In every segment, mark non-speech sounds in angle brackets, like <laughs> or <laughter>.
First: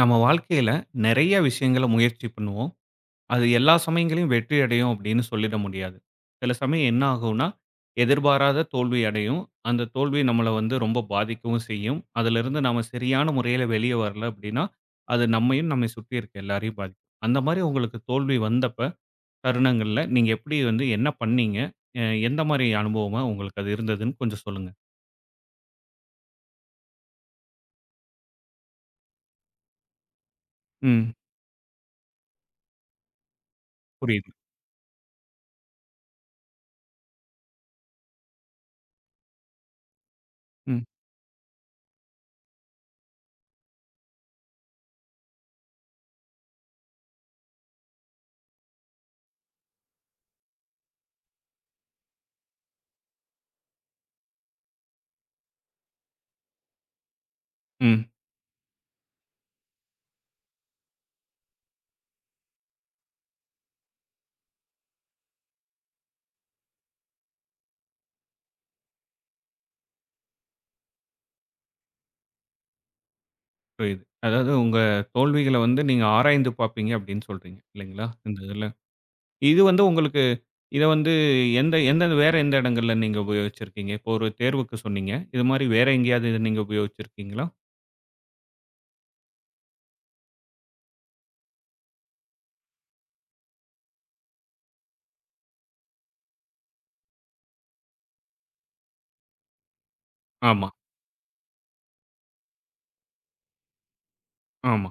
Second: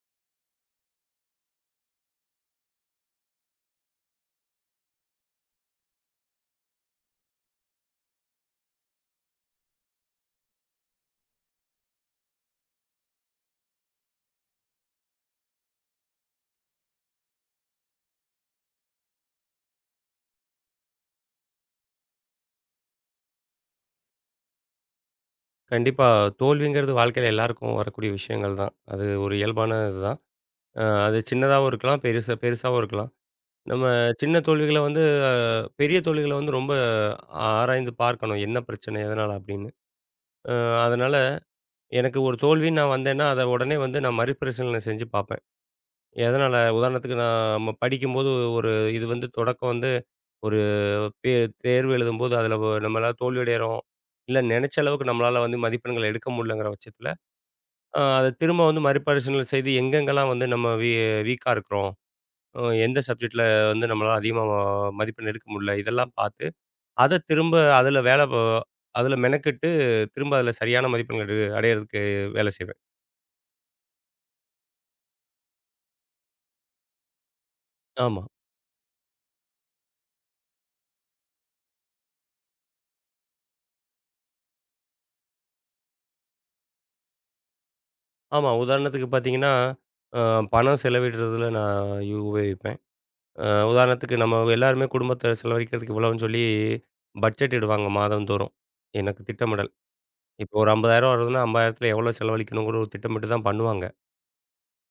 நம்ம வாழ்க்கையில நிறைய விஷயங்கள முயற்சி பண்ணுவோம். அது எல்லா சமயங்களையும் வெற்றி அடையும் அப்படின்னு சொல்லிட முடியாது. சில சமயம் என்ன ஆகும்னா, எதிர்பாராத தோல்வி அடையும். அந்த தோல்வி நம்மள வந்து ரொம்ப பாதிக்கவும் செய்யும். அதிலிருந்து நாம சரியான முறையில வெளிய வரல அப்படின்னா, அது நம்மையும் நம்மை சுற்றி இருக்க எல்லாரையும் பாதிக்கும். அந்த மாரி உங்களுக்கு தோல்வி வந்தப்ப தருணங்கள்ல நீங்க எப்படி வந்து என்ன பண்ணீங்க? அ எந்த மாரி அனுபவமா உங்களுக்கு அது இருந்ததுன்னு கொஞ்சம் சொல்லுங்க. கண்டிப்பா. தோல்விங்கிறது வாழ்க்கையில எல்லாருக்கும் வரக்கூடிய விஷயங்கள் தான். அது ஒரு இயல்பான இதுதான். ம். அது சின்னதாவும் இருக்கலாம், பெருசா பெருசாவும் இருக்கலாம். நம்ம புரியுது. சின்ன தோல்விகள வந்து அ பெரிய தோல்விகள வந்து ரொம்ப ஆராய்ந்து பார்க்கணும். என்ன பிரச்சனை? எதனால? அப்படின்னு. அ ம். அதனால எனக்கு ஒரு தோல்வின்னு நான் வந்தேன்னா, அத உடனே வந்து நான் மறுபரிசீலனை செஞ்சு பார்ப்பேன். எதனால? உதாரணத்துக்கு நாம படிக்கும்போது ஒரு இது வந்து தொடக்கம் வந்து ஒரு பே தேர்வு எழுதும்போது அதில நம்மளால தோல்வி அடையிறோம். இல்ல நெனைச்ச அளவுக்கு நம்மளால வந்து மதிப்பெண்கள் எடுக்க முடியலங்கிற பட்சத்தில ம். அத திரும்ப வந்து மறுபரிசீலனை செய்து எங்கெங்கெல்லாம் வந்து நம்ம வீக்கா இருக்கிறோம். அ எந்த சப்ஜெக்ட்ல வந்து நம்மளால அதிகமா மதிப்பெண் எடுக்க முடியல. இதெல்லாம் பார்த்து, அத திரும்ப அதுல வேல ப அதுல மெனக்கெட்டு திரும்ப அதுல சரியான மதிப்பெண்கள் அடையறதுக்கு வேல செய்வேன். புரியுது. அதாவது உங்க தோல்விகள வந்து நீங்க ஆராய்ந்து பார்ப்பீங்க அப்டின்னு சொல்றீங்க இல்லைங்களா? ஆமா. இந்த இதுல. இது வந்து உங்களுக்கு இத வந்து எந்த எந்த வேற எந்த இடங்கள்ல நீங்க உபயோகிச்சிருக்கீங்க? இப்போ ஒரு தேர்வுக்கு சொன்னீங்க. இது மாரி வேற எங்கேயாவது இத நீங்க உபயோகிச்சிருக்கீங்களா? ஆமா. உதாரணத்துக்கு பார்த்தீங்கன்னா, அ பணம் செலவிடுறதுல நான் உபயோகிப்பேன். அ உதாரணத்துக்கு நம்ம எல்லாருமே குடும்பத்த செலவழிக்கிறதுக்கு இவ்வளவுன்னு சொல்லி பட்ஜெட் இடுவாங்க மாதந்தோறும். எனக்கு திட்டமிடல். இப்போ ஆமா, ஒரு ரூ. 50,000 வருதுன்னா, 50,000த்துல எவ்வளோ செலவழிக்கணுங்கிற ஒரு திட்டமிட்டு தான் பண்ணுவாங்க. ஆமா.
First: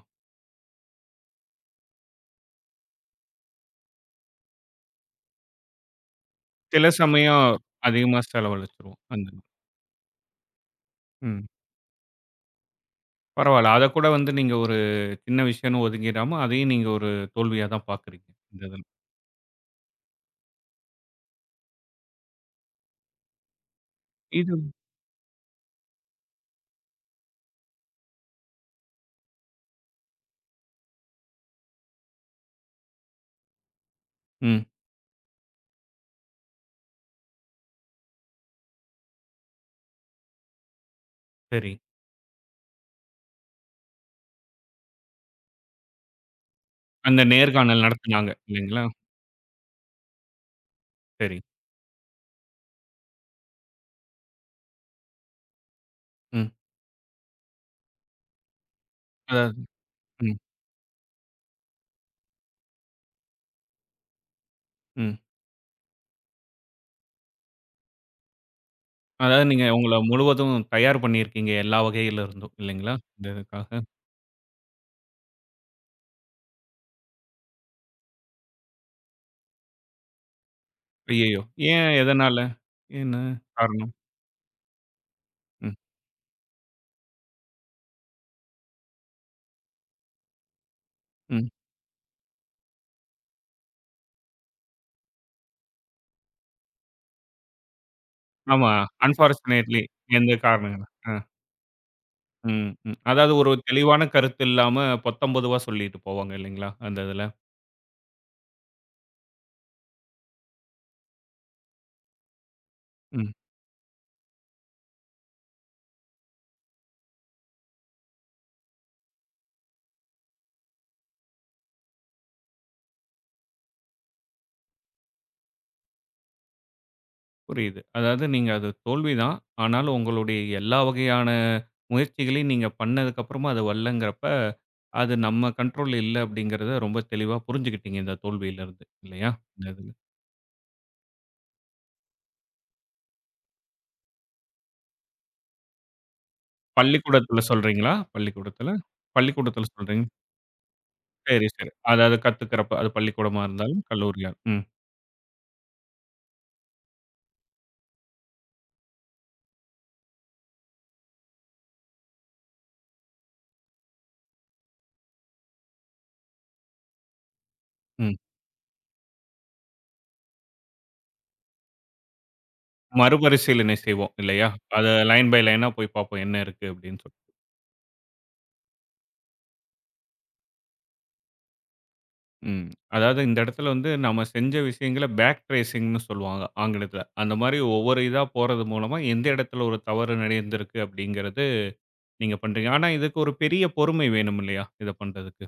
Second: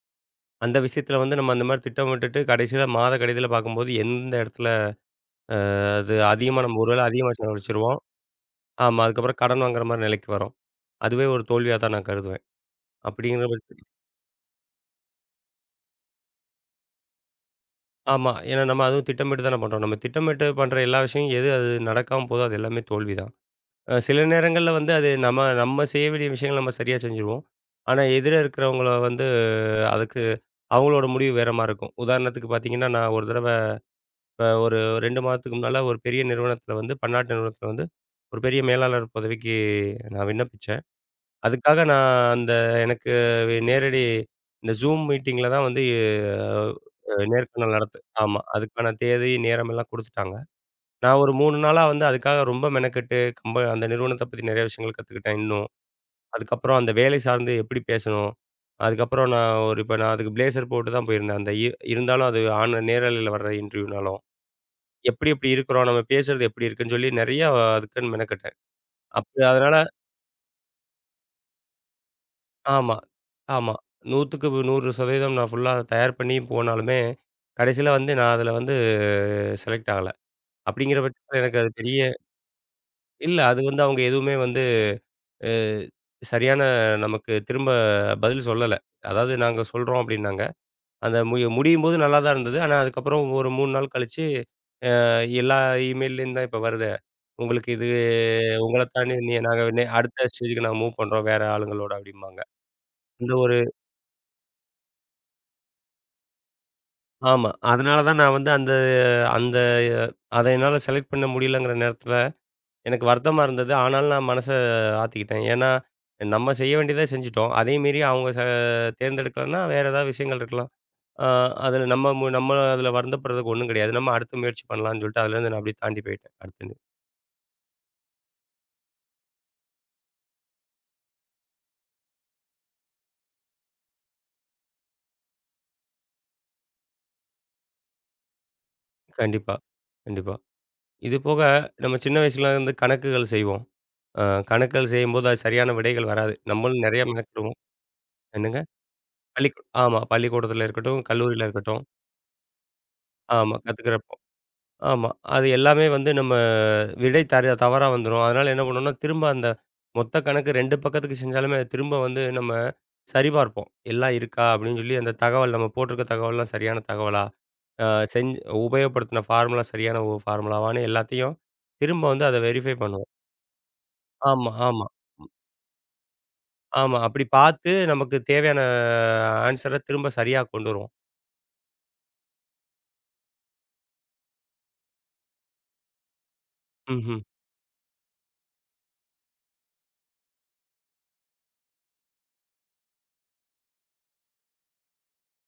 அந்த விஷயத்துல வந்து நம்ம அந்த மாரி திட்டமிட்டுட்டு மாத கடைசியில பார்க்கும்போது எந்த இடத்துல அ அது அதிகமா நம்ம சில ஒரு வேளை அதிகமா சமயம் செலவழிச்சிருவோம். அதிகமா ஆமா. செலவழிச்சுருவோம். அந்த அதுக்கப்புறம் மாரி. கடன் வாங்குற மாரி நிலைக்கு வரோம். அதுவே ஒரு ம். தோல்வியா தான் நான் கருதுவேன். அப்படிங்கிற பரவால்ல. அத பட்சத்துல கூட வந்து நீங்க ஒரு சின்ன விஷயம்னு ஒதுங்கிடாம, அதையும் நீங்க ஒரு தோல்வியா தான் பார்க்குறீங்க. ஆமா. இந்த ஏன்னா இதுல. நம்ம அதுவும் திட்டமிட்டு தானே பண்றோம். நம்ம திட்டமிட்டு பண்ற எல்லா விஷயம் எது அது நடக்காம போதோ அது எல்லாமே தோல்வி தான். சில நேரங்கள்ல இது வந்து அது நம்ம நம்ம செய்ய வேண்டிய விஷயங்கள நம்ம சரியா செஞ்சுருவோம். ஆனா எதிர இருக்கிறவங்கள வந்து அதுக்கு அவங்களோட முடிவு வேற மாரி இருக்கும். உதாரணத்துக்கு பார்த்தீங்கன்னா, நான் ஒரு தடவ ம். ஒரு 2 மாதத்துக்கு முன்னால ஒரு பெரிய நிறுவனத்தில வந்து பன்னாட்டு நிறுவனத்தில வந்து, ஒரு பெரிய மேலாளர் பதவிக்கு நான் விண்ணப்பிச்சேன். சரி. அதுக்காக நான் அந்த எனக்கு நேரடி இந்த Zoom மீட்டிங்கில தான் வந்து அந்த நேர்காணல் நேர்காணல் நடத்து நடத்துனாங்க ஆமா. இல்லைங்களா? அதுக்கான தேதி, நேரம் எல்லாம் குடுத்துட்டாங்க. நான் ஒரு சரி. 3 நாளா வந்து அதுக்காக ரொம்ப மெனக்கெட்டு அந்த நிறுவனத்த பத்தி நிறைய விஷயங்கள் கத்துக்கிட்டேன் இன்னும். ம். அதுக்கப்புறம் அந்த வேலை சார்ந்து எப்படி பேசணும்? அதுக்கப்புறம் அதாவது நான் ஒரு இப்ப நான் அதுக்கு ம், பிளேசர் போட்டு தான் போயிருந்தேன். அந்த இருந்தாலும் அது ஆன் நேரலையில வர்ற இன்டர்வியூனாலும். ம். எப்படி எப்படி இருக்கிறோம்? நம்ம பேசுறது எப்படி இருக்குன்னு சொல்லி நெறையா அதுக்குன்னு மெனக்கெட்டேன். அப்ப அதாவது நீங்க அதனால உங்கள முழுவதும் தயார் பண்ணியிருக்கீங்க எல்லா வகையில இருந்தும் இல்லைங்களா? ஆமா, இந்த இதுக்காக. ஆமா. 100க்கு 100% நான் ஃபுல்லா தயார் பண்ணி போனாலுமே, கடைசியில வந்து நான் அதில வந்து செலக்ட் ஆகல. அப்படிங்கிற ஐயய்யோ! பட்சத்தில எனக்கு அது ஏன் பெரிய எதனால? என்ன இல்ல அது வந்து காரணம்? அவங்க எதுவுமே வந்து அ ம், சரியான நமக்கு திரும்ப பதில் சொல்லல. அதாவது நாங்க சொல்றோம் அப்படின்னாங்க. அந்த ம். முடியும்போது நல்லா தான் இருந்தது. ஆனா அதுக்கப்புறம் ஒரு 3 நாள் கழிச்சு, அ எல்லா இமெயில்லேயும் தான் இப்ப வருது. உங்களுக்கு இது ஆமா. உங்கள தாண்டி நாங்க அன்பார்ச்சுனேட்லி அடுத்த எந்த ஸ்டேஜ்க்கு நாங்க காரணங்களும் மூவ் பண்றோம் வேற ஆளுங்களோட அப்டிம்பாங்க. ம், ம். அந்த அதாவது ஒரு ஒரு தெளிவான கருத்து இல்லாம பொத்தம் பொதுவா சொல்லிட்டு போவாங்க இல்லைங்களா? அந்த இதுல. ஆமா. அதனால தான் நான் வந்து அந்த அந்த அத என்னால செலக்ட் பண்ண முடியலங்கிற நேரத்தில எனக்கு ம். வருத்தமா இருந்தது. ஆனாலும் நான் மனச ஆத்திக்கிட்டேன். ஏன்னா, நம்ம செய்ய வேண்டியத செஞ்சுட்டோம். அதே மீறி அவங்க தேர்ந்தெடுக்கலன்னா வேற ஏதாவது விஷயங்கள் இருக்கலாம். அ அதில நம்ம அதில வருந்தப்படுறதுக்கு ஒண்ணும் கிடையாது. நம்ம அடுத்து முயற்சி பண்ணலான்னு சொல்லிட்டு அதுலேருந்து நான் அப்படியே தாண்டி போயிட்டேன். அடுத்தது. புரியுது. அதாவது நீங்க அது தோல்விதான். ஆனாலும் உங்களுடைய எல்லா வகையான முயற்சிகளையும் நீங்க பண்ணதுக்கு அப்புறமா அது வரலங்கிறப்ப, அது நம்ம கண்ட்ரோல்ல இல்ல அப்படிங்கிறத ரொம்ப தெளிவா புரிஞ்சுக்கிட்டீங்க இந்த தோல்வியில இருந்து. இல்லையா? கண்டிப்பா, இந்த இது. கண்டிப்பா. இது போக நம்ம சின்ன வயசுல இருந்து கணக்குகள் செய்வோம். அ கணக்குகள் செய்யும்போது அது சரியான விடைகள் வராது. நம்மளும் நெறைய பள்ளிக்கூடத்துல மெனக்கிடுவோம். சொல்றீங்களா? என்னங்க? பள்ளிக்கூடத்துல? பள்ளிக்கூடத்துல ஆமா. சொல்றீங்க. பள்ளிக்கூடத்தில இருக்கட்டும், சரி, கல்லூரியில சரி. இருக்கட்டும். அதாவது கத்துக்கிறப்ப, அது பள்ளிக்கூடமா ஆமா. இருந்தாலும், கத்துக்கிறப்போ. கல்லூரியா ம், ஆமா. அது எல்லாமே வந்து நம்ம விடை தர தவறா வந்துரும். அதனால என்ன பண்ணுவோம்னா, திரும்ப அந்த மொத்த கணக்கு 2 பக்கத்துக்கு செஞ்சாலுமே, அது திரும்ப வந்து நம்ம சரிபார்ப்போம். எல்லாம் இருக்கா? அப்படின்னு சொல்லி அந்த தகவல் நம்ம போட்டிருக்க தகவல்லாம் சரியான தகவலா? அ ம். செஞ்சு உபயோகப்படுத்தின ஃபார்முலா சரியான ஃபார்முலாவான்னு எல்லாத்தையும் திரும்ப வந்து அத வெரிஃபை பண்ணுவோம். மறுபரிசீலனை செய்வோம் இல்லையா? ஆமா, அத ஆமா. லைன் பை லைனா போய் பார்ப்போம். என்ன இருக்கு ஆமா. அப்படின்னு சொல்லி. அப்படி பார்த்து நமக்கு தேவையான ஆன்ஸர திரும்ப சரியா கொண்டு வருவோம். ம். அதாவது இந்த இடத்துல வந்து நம்ம செஞ்ச விஷயங்கள பேக் ட்ரேசிங்ன்னு சொல்லுவாங்க ஆங்கிலத்துல. ம்ஹ்ம். அந்த மாரி ஒவ்வொரு இதா போறது மூலமா எந்த இடத்துல ஒரு தவறு நடந்திருக்கு அப்படிங்கிறது நீங்க பண்றீங்க. ஆனா இதுக்கு ஒரு பெரிய பொறுமை வேணும் இல்லையா? இத பண்றதுக்கு.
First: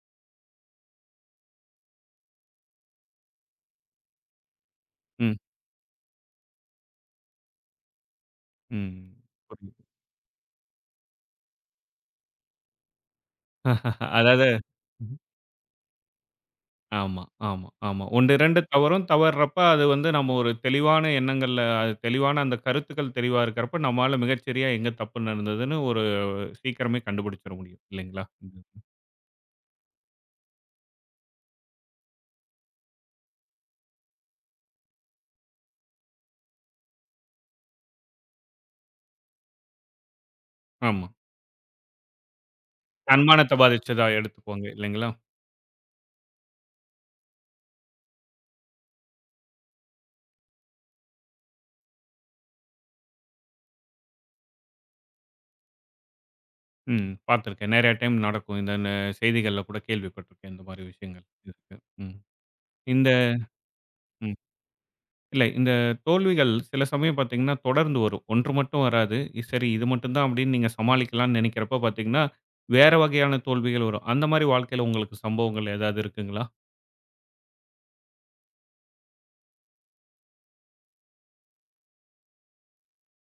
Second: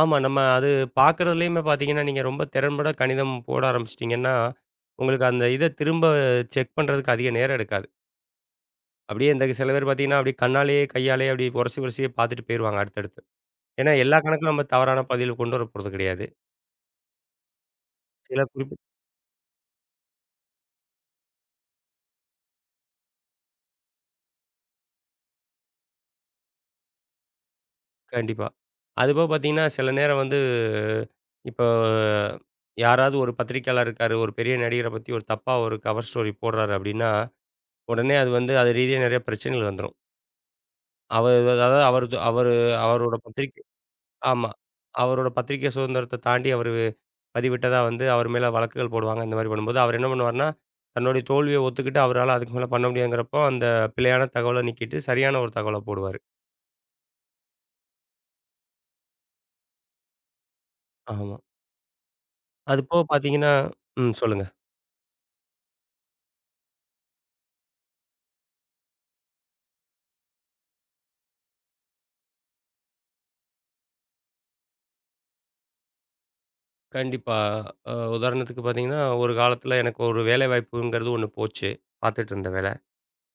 ஆமா. நம்ம அது பார்க்கறதுலயுமே பார்த்தீங்கன்னா, நீங்க ரொம்ப திறன்பட கணிதம் போட ஆரம்பிச்சுட்டீங்கன்னா, உங்களுக்கு ம், அந்த இத திரும்ப செக் பண்றதுக்கு அதிக நேரம் எடுக்காது. ம். அப்படியே இந்த சில புரியுது. பேர் பார்த்தீங்கன்னா, அப்படியே கண்ணாலேயே, கையாலேயே அப்படி உரசி உரசியே பார்த்துட்டு போயிருவாங்க அடுத்தடுத்து. ஏன்னா <laughs> எல்லா அதாவது கணக்கும் நம்ம தவறான பதில் கொண்டு வரப்போறது கிடையாது. ஆமா, ஆமா, ஆமா. 1, சில 2 குறிப்பிட்ட தவறும். தவறுறப்ப அது வந்து நம்ம ஒரு தெளிவான எண்ணங்கள்ல அது தெளிவான அந்த கருத்துக்கள் தெளிவா இருக்கிறப்ப, நம்மால மிகச்சரியா எங்க தப்பு நடந்ததுன்னு ஒரு சீக்கிரமே கண்டுபிடிச்சிட முடியும். இல்லைங்களா? கண்டிப்பா. ம். அதுபோக பார்த்தீங்கன்னா, சில நேரம் வந்து இப்போ யாராவது ஒரு பத்திரிக்கையாளர் இருக்காரு, ஒரு பெரிய நடிகர பத்தி ஒரு தப்பா ஒரு கவர் ஸ்டோரி போடுறாரு அப்டின்னா, உடனே அது வந்து அது ரீதியா நெறைய பிரச்சனைகள் வந்துரும். ஆமா. அதாவது அவரது அவரு அவரோட தன்மானத்த பத்திரிக்கை பாதிச்சதா ஆமா. எடுத்துக்குவாங்க. இல்லைங்களா? அவரோட பத்திரிக்கை சுதந்திரத்த தாண்டி அவரு பதிவிட்டதா வந்து அவர் மேல வழக்குகள் போடுவாங்க. இந்த மாரி பண்ணும்போது அவர் என்ன பண்ணுவாருன்னா, தன்னுடைய தோல்விய ஒத்துக்கிட்டு அவரால அதுக்கு மேல பண்ண முடியாதுங்கிறப்போ, அந்த பிழையான தகவல நீக்கிட்டு சரியான ஒரு தகவல போடுவாரு. ம். பார்த்துருக்கேன். நெறைய டைம் நடக்கும். இந்த ந செய்திகள்ல கூட கேள்விப்பட்டுருக்கேன். இந்த மாரி விஷயங்கள் ஆமா. இருக்கு. ம். அதுபோக இந்த பார்த்தீங்கன்னா ம். சொல்லுங்க. இல்ல. இந்த தோல்விகள் சில சமயம் பார்த்தீங்கன்னா, தொடர்ந்து வரும். ஒன்று மட்டும் வராது. சரி இது மட்டும் தான் அப்படின்னு நீங்க சமாளிக்கலாம்னு நெனைக்கிறப்ப பார்த்தீங்கன்னா, வேற வகையான தோல்விகள் வரும். அந்த மாரி வாழ்க்கையில உங்களுக்கு சம்பவங்கள் ஏதாவது இருக்குங்களா? கண்டிப்பா. உதாரணத்துக்கு பார்த்தீங்கன்னா, ஒரு காலத்தில எனக்கு ஒரு வேலைவாய்ப்புங்கிறது ஒண்ணு போச்சு. பார்த்துட்டு இருந்த வேலை.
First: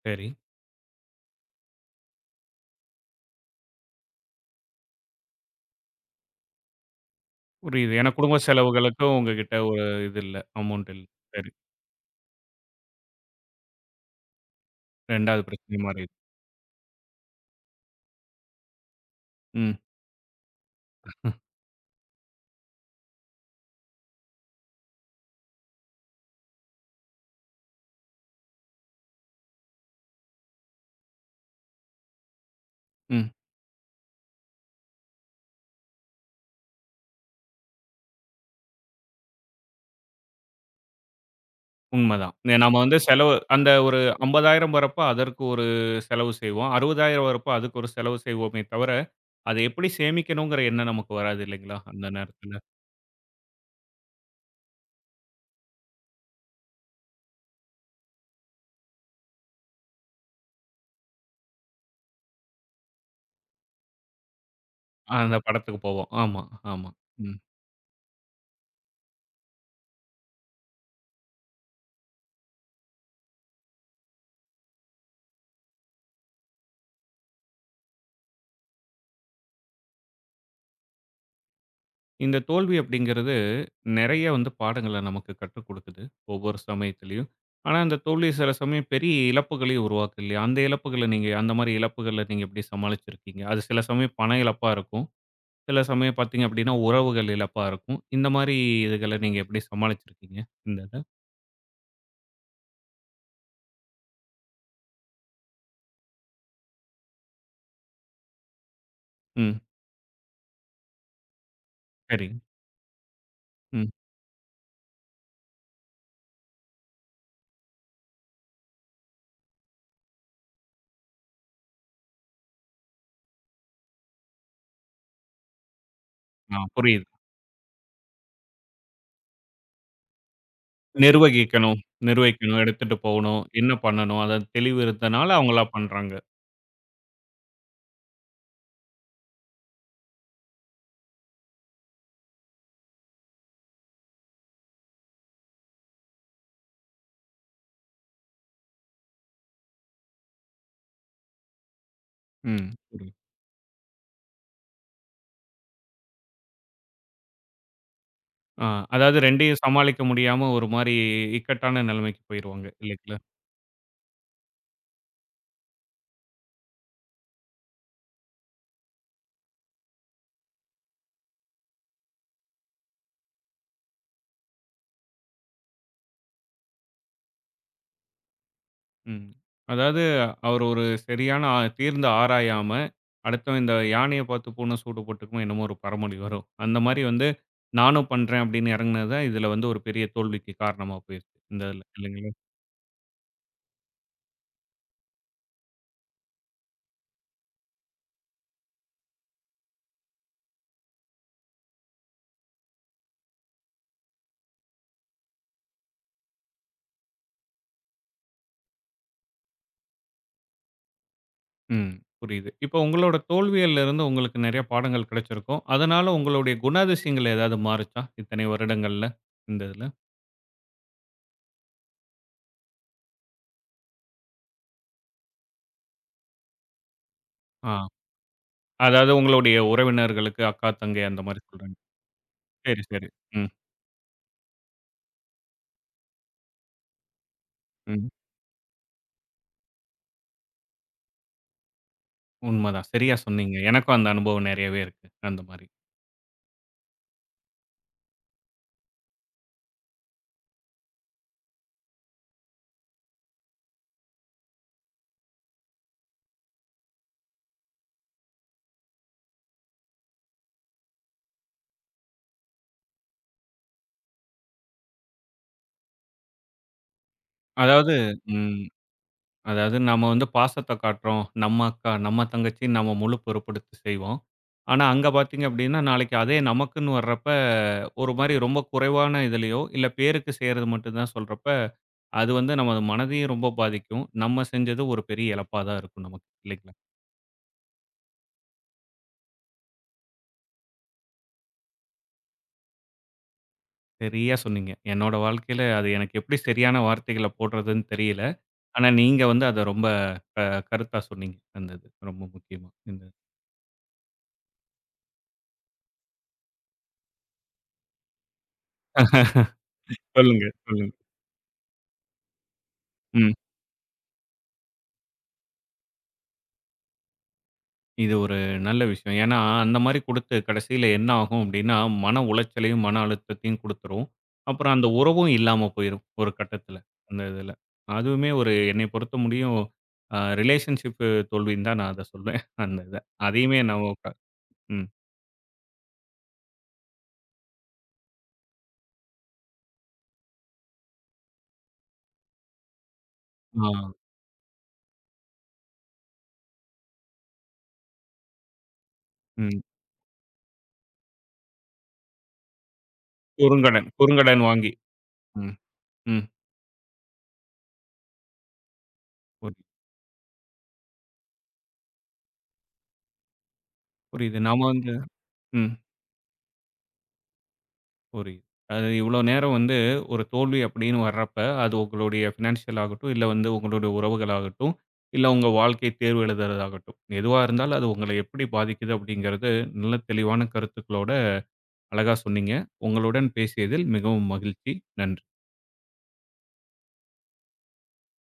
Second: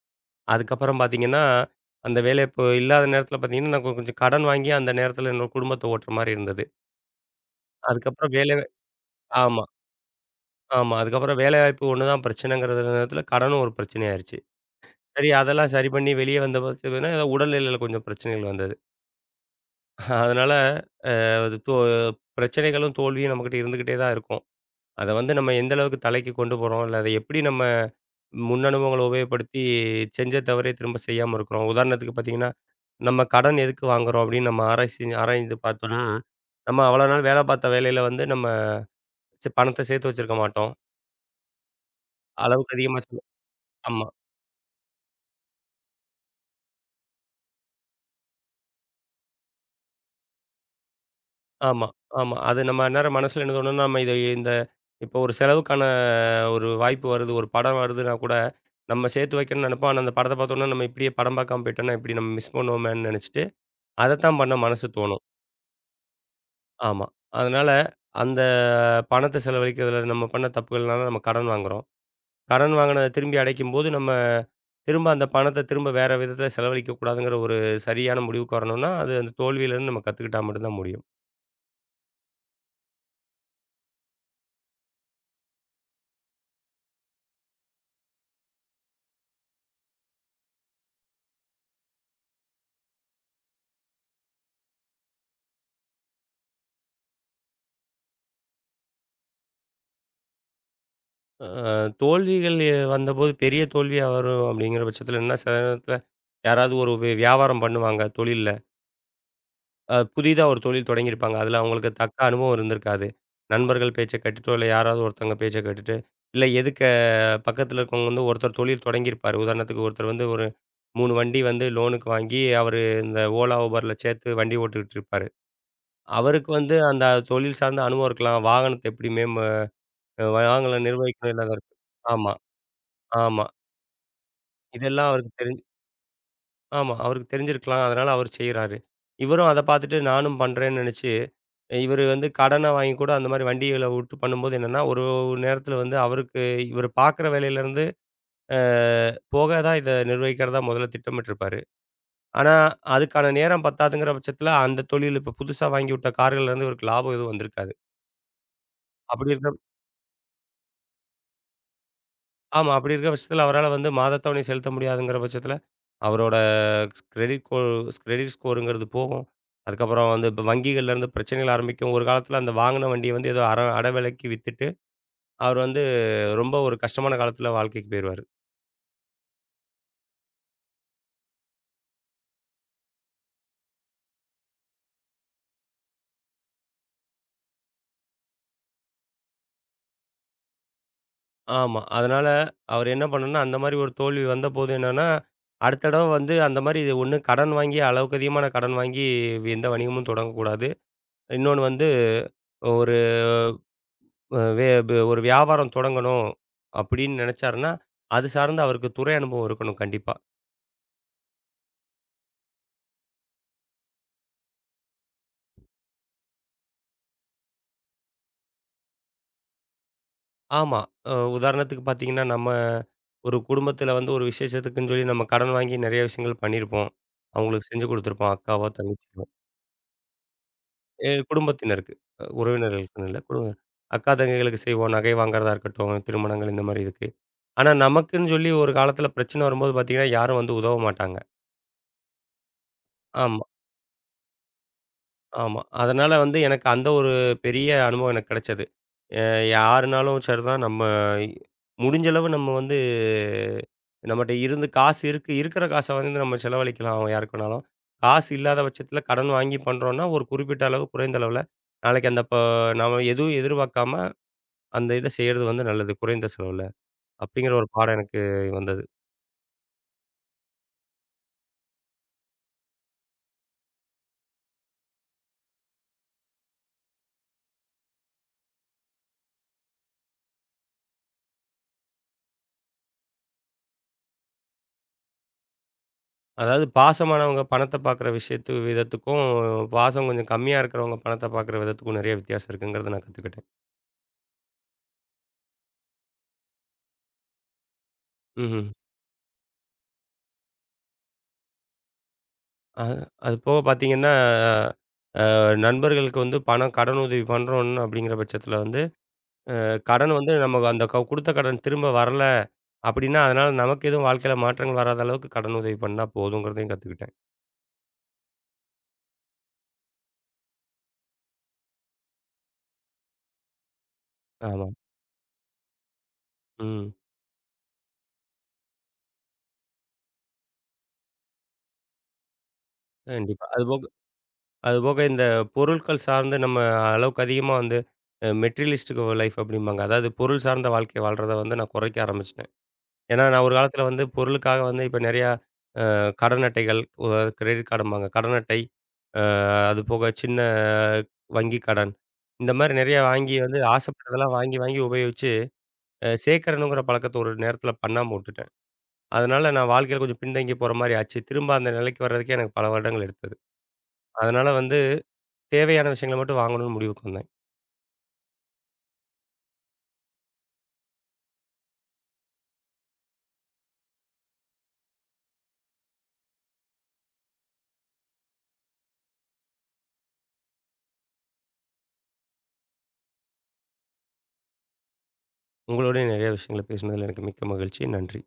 சரி. அதுக்கப்புறம் பார்த்தீங்கன்னா, அந்த வேலை இப்போ இல்லாத நேரத்தில பார்த்தீங்கன்னா, நான் கொஞ்சம் கடன் வாங்கி அந்த நேரத்தில என்னோட குடும்பத்த ஓட்டுற மாரி இருந்தது. புரியுது. ஏன்னா அதுக்கப்புறம் குடும்ப வேலை செலவுகளுக்கும் உங்ககிட்ட ஆமா, ஒரு இது இல்ல. அமௌண்ட் ஆமா. இல்ல. அதுக்கப்புறம் சரி. வேலைவாய்ப்பு ஒண்ணு தான் பிரச்சனைங்கிறது நேரத்தில கடனும் ஒரு பிரச்சனையாயிருச்சு. சரி 2வது அதெல்லாம் பிரச்சனை சரி மாறி. பண்ணி வெளிய வந்த பார்த்தீங்கன்னா, ஏதோ உடல்நிலையில கொஞ்சம் பிரச்சனைகள் வந்தது. ம். அதனால அது தோ பிரச்சனைகளும், தோல்வியும் நம்மகிட்ட இருந்துகிட்டே தான் இருக்கும். அத வந்து நம்ம எந்த அளவுக்கு தலைக்கு கொண்டு போறோம். இல்ல அத எப்படி நம்ம முன் அனுபவங்கள உபயோகப்படுத்தி செஞ்ச தவறே திரும்ப செய்யாம இருக்கிறோம். உதாரணத்துக்கு பார்த்தீங்கன்னா, நம்ம ம். கடன் எதுக்கு வாங்குறோம் அப்படின்னு நம்ம ஆராய்ந்து பார்த்தோம்னா, நம்ம அவ்வளோ நாள் வேலை பார்த்த வேலையில வந்து நம்ம பணத்த சேர்த்து வச்சிருக்க மாட்டோம். உண்மதான். அளவுக்கு நாம வந்து அதிகமா செலவு செலவு அந்த ஒரு ஆமா, 50,000 வரப்ப அதற்கு ஒரு செலவு செய்வோம். 60,000 வரப்ப அதுக்கு ஒரு செலவு செய்வோமே தவிர, அத எப்படி சேமிக்கணுங்கிற எண்ணம் நமக்கு வராது இல்லைங்களா? ஆமா, அந்த ஆமா. நேரத்துல. அது நம்ம அந்நேரம் மனசுல என்ன தோணும்னா, நம்ம இந்த இப்போ ஒரு செலவுக்கான ஒரு வாய்ப்பு வருது, ஒரு படம் வருதுன்னா கூட நம்ம சேர்த்து வைக்கணும்னு நினைப்போம். ஆனா அந்த படத்த பார்த்தோம்னா, நம்ம இப்படியே படம் பார்க்காம போயிட்டோம்னா, எப்படி நம்ம மிஸ் பண்ணுவோமேன்னு நினைச்சிட்டு, அதத்தான் பண்ண மனசு தோணும். அந்த படத்துக்கு போவோம். ஆமா, ஆமா. ஆமா. ம். அதனால அந்த பணத்த செலவழிக்கிறதுல நம்ம பண்ண தப்புகள்னால நம்ம கடன் வாங்குறோம். கடன் வாங்குனத திரும்பி அடைக்கும்போது, நம்ம திரும்ப அந்த பணத்த திரும்ப வேற விதத்துல செலவழிக்கக்கூடாதுங்கிற ஒரு சரியான முடிவுக்கு வரணும்னா, அது அந்த தோல்வியிலேருந்து நம்ம கத்துக்கிட்டா மட்டும் தான் முடியும். இந்த தோல்வி அப்படிங்கிறது நெறைய வந்து பாடங்கள நமக்கு கற்றுக் குடுக்குது. ஒவ்வொரு சமயத்திலயும். ஆனா, அந்த தோல்வி சில சமயம் பெரிய இழப்புகளையும் உருவாக்கும் இல்லையா? அந்த இழப்புகள நீங்க அந்த மாரி இழப்புகள நீங்க எப்படி சமாளிச்சிருக்கீங்க? அது சில சமயம் பண இழப்பா இருக்கும். சில சமயம் பார்த்தீங்க அப்படின்னா, உறவுகள் இழப்பா இருக்கும். இந்த மாரி இதுகள நீங்க எப்படி சமாளிச்சிருக்கீங்க? இந்த இத. அ தோல்விகள் வந்தபோது பெரிய தோல்வியா வரும் அப்படிங்கிற பட்சத்துல என்ன சில நேரத்துல யாராவது ஒரு வியாபாரம் பண்ணுவாங்க தொழில்ல. ம். புதிதா ஒரு தொழில் தொடங்கியிருப்பாங்க. அதுல அவங்களுக்கு தக்க சரி. அனுபவம் இருந்திருக்காது. ம். நண்பர்கள் பேச்ச கேட்டுட்டோ, இல்ல யாராவது ஒருத்தவங்க பேச்ச கேட்டுட்டு, இல்ல எதுக்க பக்கத்துல இருக்கவங்க வந்து ஒருத்தர் தொழில் தொடங்கியிருப்பாரு. உதாரணத்துக்கு ஒருத்தர் வந்து ஒரு 3 வண்டி வந்து லோனுக்கு வாங்கி, அவரு இந்த Ola, Uberல சேர்த்து வண்டி ஓட்டிக்கிட்டு இருப்பாரு. அவருக்கு ஆ வந்து அந்த புரியுது. தொழில் சார்ந்த அனுபவம் இருக்கலாம். வாகனத்த எப்படி வாகனம் நிர்வகிக்கணும். நிர்வகிக்கணும் ஆமா, நிர்வகிக்கணும். எடுத்துட்டு போகணும். ஆமா. என்ன பண்ணணும்? அத தெளிவு இதெல்லாம் இருந்தனால அவருக்கு தெரிஞ்சு அவங்களா பண்றாங்க. ஆமா. அவருக்கு தெரிஞ்சிருக்கலாம். அதனால அவரு செய்றாரு. இவரும் அத பார்த்துட்டு நானும் பண்றேன்னு நெனச்சு, இவரு வந்து கடன வாங்கி கூட அந்த மாரி வண்டிகள விட்டு பண்ணும்போது என்னன்னா, ஒரு நேரத்தில வந்து அவருக்கு இவரு பார்க்குற வேலையிலேருந்து அ போக தான் இத நிர்வகிக்கிறதா முதல்ல திட்டமிட்டிருப்பாரு. ஆனா, ம். புரியுது. அதுக்கான நேரம் பத்தாதுங்கிற பட்சத்தில அந்த தொழில் இப்ப புதுசா வாங்கி விட்ட கார்கள்லேருந்து இவருக்கு லாபம் எதுவும் வந்திருக்காது. ஆ, அதாவது அப்படி இருக்கிற 2யும் சமாளிக்க முடியாம ஒரு மாரி இக்கட்டான நிலைமைக்கு போயிருவாங்க ஆமா. அப்படி இருக்கிற இல்லைங்களா? பட்சத்தில அவரால வந்து மாதத்தவணை செலுத்த முடியாதுங்கிற பட்சத்தில, அவரோட கிரெடிட் கோ கிரெடிட் ஸ்கோருங்கிறது போகும். அதுக்கப்புறம் வந்து இப்ப வங்கிகள்லேருந்து பிரச்சனைகள் ஆரம்பிக்கும். ஒரு காலத்தில அந்த வாங்கின வண்டிய வந்து ஏதோ அட விலைக்கு வித்துட்டு, அவர் வந்து ரொம்ப ஒரு கஷ்டமான காலத்தில வாழ்க்கைக்கு போயிருவாரு. ம். அதாவது அவர் ஒரு சரியான தீர்ந்த ஆராயாம, அடுத்தவன் இந்த யானைய பார்த்து பூனை சூடு போட்டுக்குமோ என்னமோ ஒரு பழமொழி வரும். அந்த மாரி வந்து நானும் பண்றேன் அப்படின்னு இறங்குனது தான் இதுல வந்து ஒரு பெரிய தோல்விக்கு காரணமா போயிருச்சு. இந்த ஆமா. இதுல அதனால இல்லைங்களா? அவர் என்ன பண்ணணும்னா, அந்த மாரி ஒரு தோல்வி வந்தபோது என்னன்னா, அடுத்த தடவ வந்து அந்த மாரி ஒண்ணு கடன் வாங்கி அளவுக்கு அதிகமான கடன் வாங்கி எந்த வணிகமும் தொடங்கக்கூடாது. இன்னொன்னு வந்து ஒரு அ வே ப ஒரு வியாபாரம் தொடங்கணும் அப்படின்னு நினைச்சாருன்னா, அது சார்ந்து அவருக்கு துறை அனுபவம் இருக்கணும் கண்டிப்பா. ம். புரியுது. இப்போ உங்களோட தோல்விகள்ல இருந்து உங்களுக்கு நெறைய பாடங்கள் கிடைச்சிருக்கும். அதனால உங்களுடைய குணாதிசயங்கள் ஏதாவது மாறுச்சா? இத்தனை வருடங்கள்ல இந்த இதுல? ஆமா. உதாரணத்துக்கு பார்த்தீங்கன்னா, நம்ம ஒரு குடும்பத்தில வந்து ஒரு விசேஷத்துக்குன்னு சொல்லி நம்ம கடன் வாங்கி நிறைய விஷயங்கள் பண்ணியிருப்போம். அவங்களுக்கு ஆ. செஞ்சு கொடுத்துருப்போம். அக்காவோ, அதாவது தங்கச்சியோ உங்களுடைய உறவினர்களுக்கு அக்கா, தங்கை அந்த மாரி சொல்றீங்க. குடும்பத்தினருக்கு. சரி, சரி. உறவினர்களுக்குன்னு இல்ல. ம், அக்கா, தங்கைகளுக்கு செய்வோம். நகை வாங்குறதா இருக்கட்டும், திருமணங்கள் இந்த மாரி இதுக்கு. ஆனா, ம். நமக்குன்னு சொல்லி ஒரு காலத்தில பிரச்சனை வரும்போது பார்த்தீங்கன்னா, யாரும் வந்து உதவ மாட்டாங்க. உண்மதான். சரியா ஆமா. சொன்னீங்க. எனக்கும் அந்த அனுபவம் நெறையவே இருக்கு. அந்த ஆமா. மாரி. அதனால வந்து எனக்கு அந்த ஒரு பெரிய அனுபவம் எனக்கு கிடைச்சது. அ யாருனாலும் சரிதான் நம்ம முடிஞ்ச அளவு நம்ம வந்து நம்மட்ட இருந்து காசு இருக்கு. இருக்கிற காச வந்து நம்ம செலவழிக்கலாம் அவன் யாருக்கு வேணாலும். காசு இல்லாத பட்சத்தில கடன் வாங்கி பண்றோம்னா, ஒரு குறிப்பிட்ட அளவு குறைந்த அளவுல நாளைக்கு அந்த நம்ம எதுவும் எதிர்பார்க்காம அந்த இத செய்றது வந்து நல்லது. குறைந்த செலவுல. அப்படிங்கிற ஒரு அதாவது பாடம் எனக்கு ம். வந்தது. அதாவது நாம வந்து பாசத்த காட்டுறோம். நம்ம அக்கா, நம்ம தங்கச்சி நம்ம முழு பொறுப்பெடுத்து செய்வோம். ஆனா அங்க பார்த்தீங்க அப்டின்னா, நாளைக்கு அதே நமக்குன்னு வர்றப்ப, ஒரு மாரி ரொம்ப குறைவான இதுலயோ, இல்ல பேருக்கு செய்றது மட்டும் தான் சொல்றப்ப, அது வந்து நமது மனதையும் ரொம்ப பாதிக்கும். நம்ம செஞ்சது ஒரு பெரிய இழப்பா தான் இருக்கும் நமக்கு. அதாவது இல்லைங்களா? பாசமானவங்க பணத்த பார்க்குற விதத்துக்கும், பாசம் கொஞ்சம் கம்மியா இருக்கிறவங்க பணத்த பார்க்குற விதத்துக்கும் நெறைய வித்தியாசம் இருக்குங்கிறத நான் கத்துக்கிட்டேன். சரியா சொன்னீங்க. என்னோட வாழ்க்கையில அது எனக்கு எப்படி சரியான வார்த்தைகள போடுறதுன்னு தெரியல. ம்ஹ்ம். ஆனா, நீங்க வந்து அத ரொம்ப க கருத்தா சொன்னீங்க. அந்த இது ரொம்ப முக்கியமா. அ இந்த அது போக பார்த்தீங்கன்னா, நண்பர்களுக்கு வந்து பணம் கடனுதவி பண்றோம் அப்படிங்கிற பட்சத்தில வந்து, கடன் வந்து சொல்லுங்க, நமக்கு அந்த சொல்லுங்க. குடுத்த கடன் திரும்ப வரல அப்படின்னா, ம். அதனால நமக்கு எதுவும் வாழ்க்கையில மாற்றங்கள் வராத அளவுக்கு கடனுதவி பண்ணா போதுங்கிறதையும் கத்துக்கிட்டேன். இது ஒரு நல்ல விஷயம். ஏன்னா, அந்த மாரி குடுத்து கடைசியில என்ன ஆகும் அப்படின்னா, மன உளைச்சலையும், மன அழுத்தத்தையும் குடுத்துரும். ஆமா. அப்புறம் அந்த உறவும் இல்லாம போயிரும் ஒரு கட்டத்தில. ம். அந்த இதில. அதுவுமே ஒரு என்னைய பொறுத்த முடியும் ரிலேஷன்ஷிப் தோல்வின்னு தான் நான் அத சொல்வேன். அந்த இத. கண்டிப்பா. அதையுமே அதுபோக நம்ம க ம். அதுபோக இந்த பொருட்கள் சார்ந்து நம்ம அளவுக்கு அதிகமா வந்து மெட்டீரியலிஸ்டிக் லைஃப் அப்படிம்பாங்க. அதாவது பொருள் சார்ந்த வாழ்க்கை வாழ்றத வந்து நான் குறைக்க ஆரம்பிச்சுட்டேன். ஏன்னா நான் ஒரு ஆ. காலத்தில வந்து பொருளுக்காக வந்து இப்ப நெறையா கடன் அட்டைகள், கிரெடிட் கார்டும்பாங்க. கடன் அட்டை, அ ம். அது போக சின்ன வங்கி கடன். இந்த மாரி நெறையா வாங்கி வந்து குறுங்கடன், ஆசைப்பட்டதெல்லாம் குறுங்கடன் வாங்கி, வாங்கி வாங்கி உபயோகிச்சு ம், ம். சேர்க்கணுங்கிற பழக்கத்த ஒரு நேரத்தில பண்ணாம உட்டுட்டேன். அதனால புரியுது, நான் வாழ்க்கையில கொஞ்சம் பின்தங்கி போற மாரி ஆச்சு. திரும்ப அந்த நிலைக்கு வர்றதுக்கே எனக்கு பல வருடங்கள் எடுத்தது. புரியுது. அதனால நாம வந்து வந்து ம். தேவையான விஷயங்கள மட்டும் வாங்கணும்னு முடிவுக்கு வந்தேன். புரியுது. அது இவ்வளோ நேரம் வந்து ஒரு தோல்வி அப்படின்னு வர்றப்ப, அது உங்களுடைய ஃபினான்ஷியல் ஆகட்டும், இல்ல வந்து உங்களுடைய உறவுகளாகட்டும், இல்ல உங்க வாழ்க்கை தேர்வு எழுதுறதாகட்டும், எதுவா இருந்தாலும் அது உங்கள எப்படி பாதிக்குது அப்படிங்கிறது நல்ல தெளிவான கருத்துக்களோட அழகா சொன்னீங்க. உங்களுடன் பேசியதில் மிகவும் மகிழ்ச்சி. நன்றி. உங்களோடயும் நிறைய விஷயங்கள பேசினதில எனக்கு மிக்க மகிழ்ச்சி. நன்றி.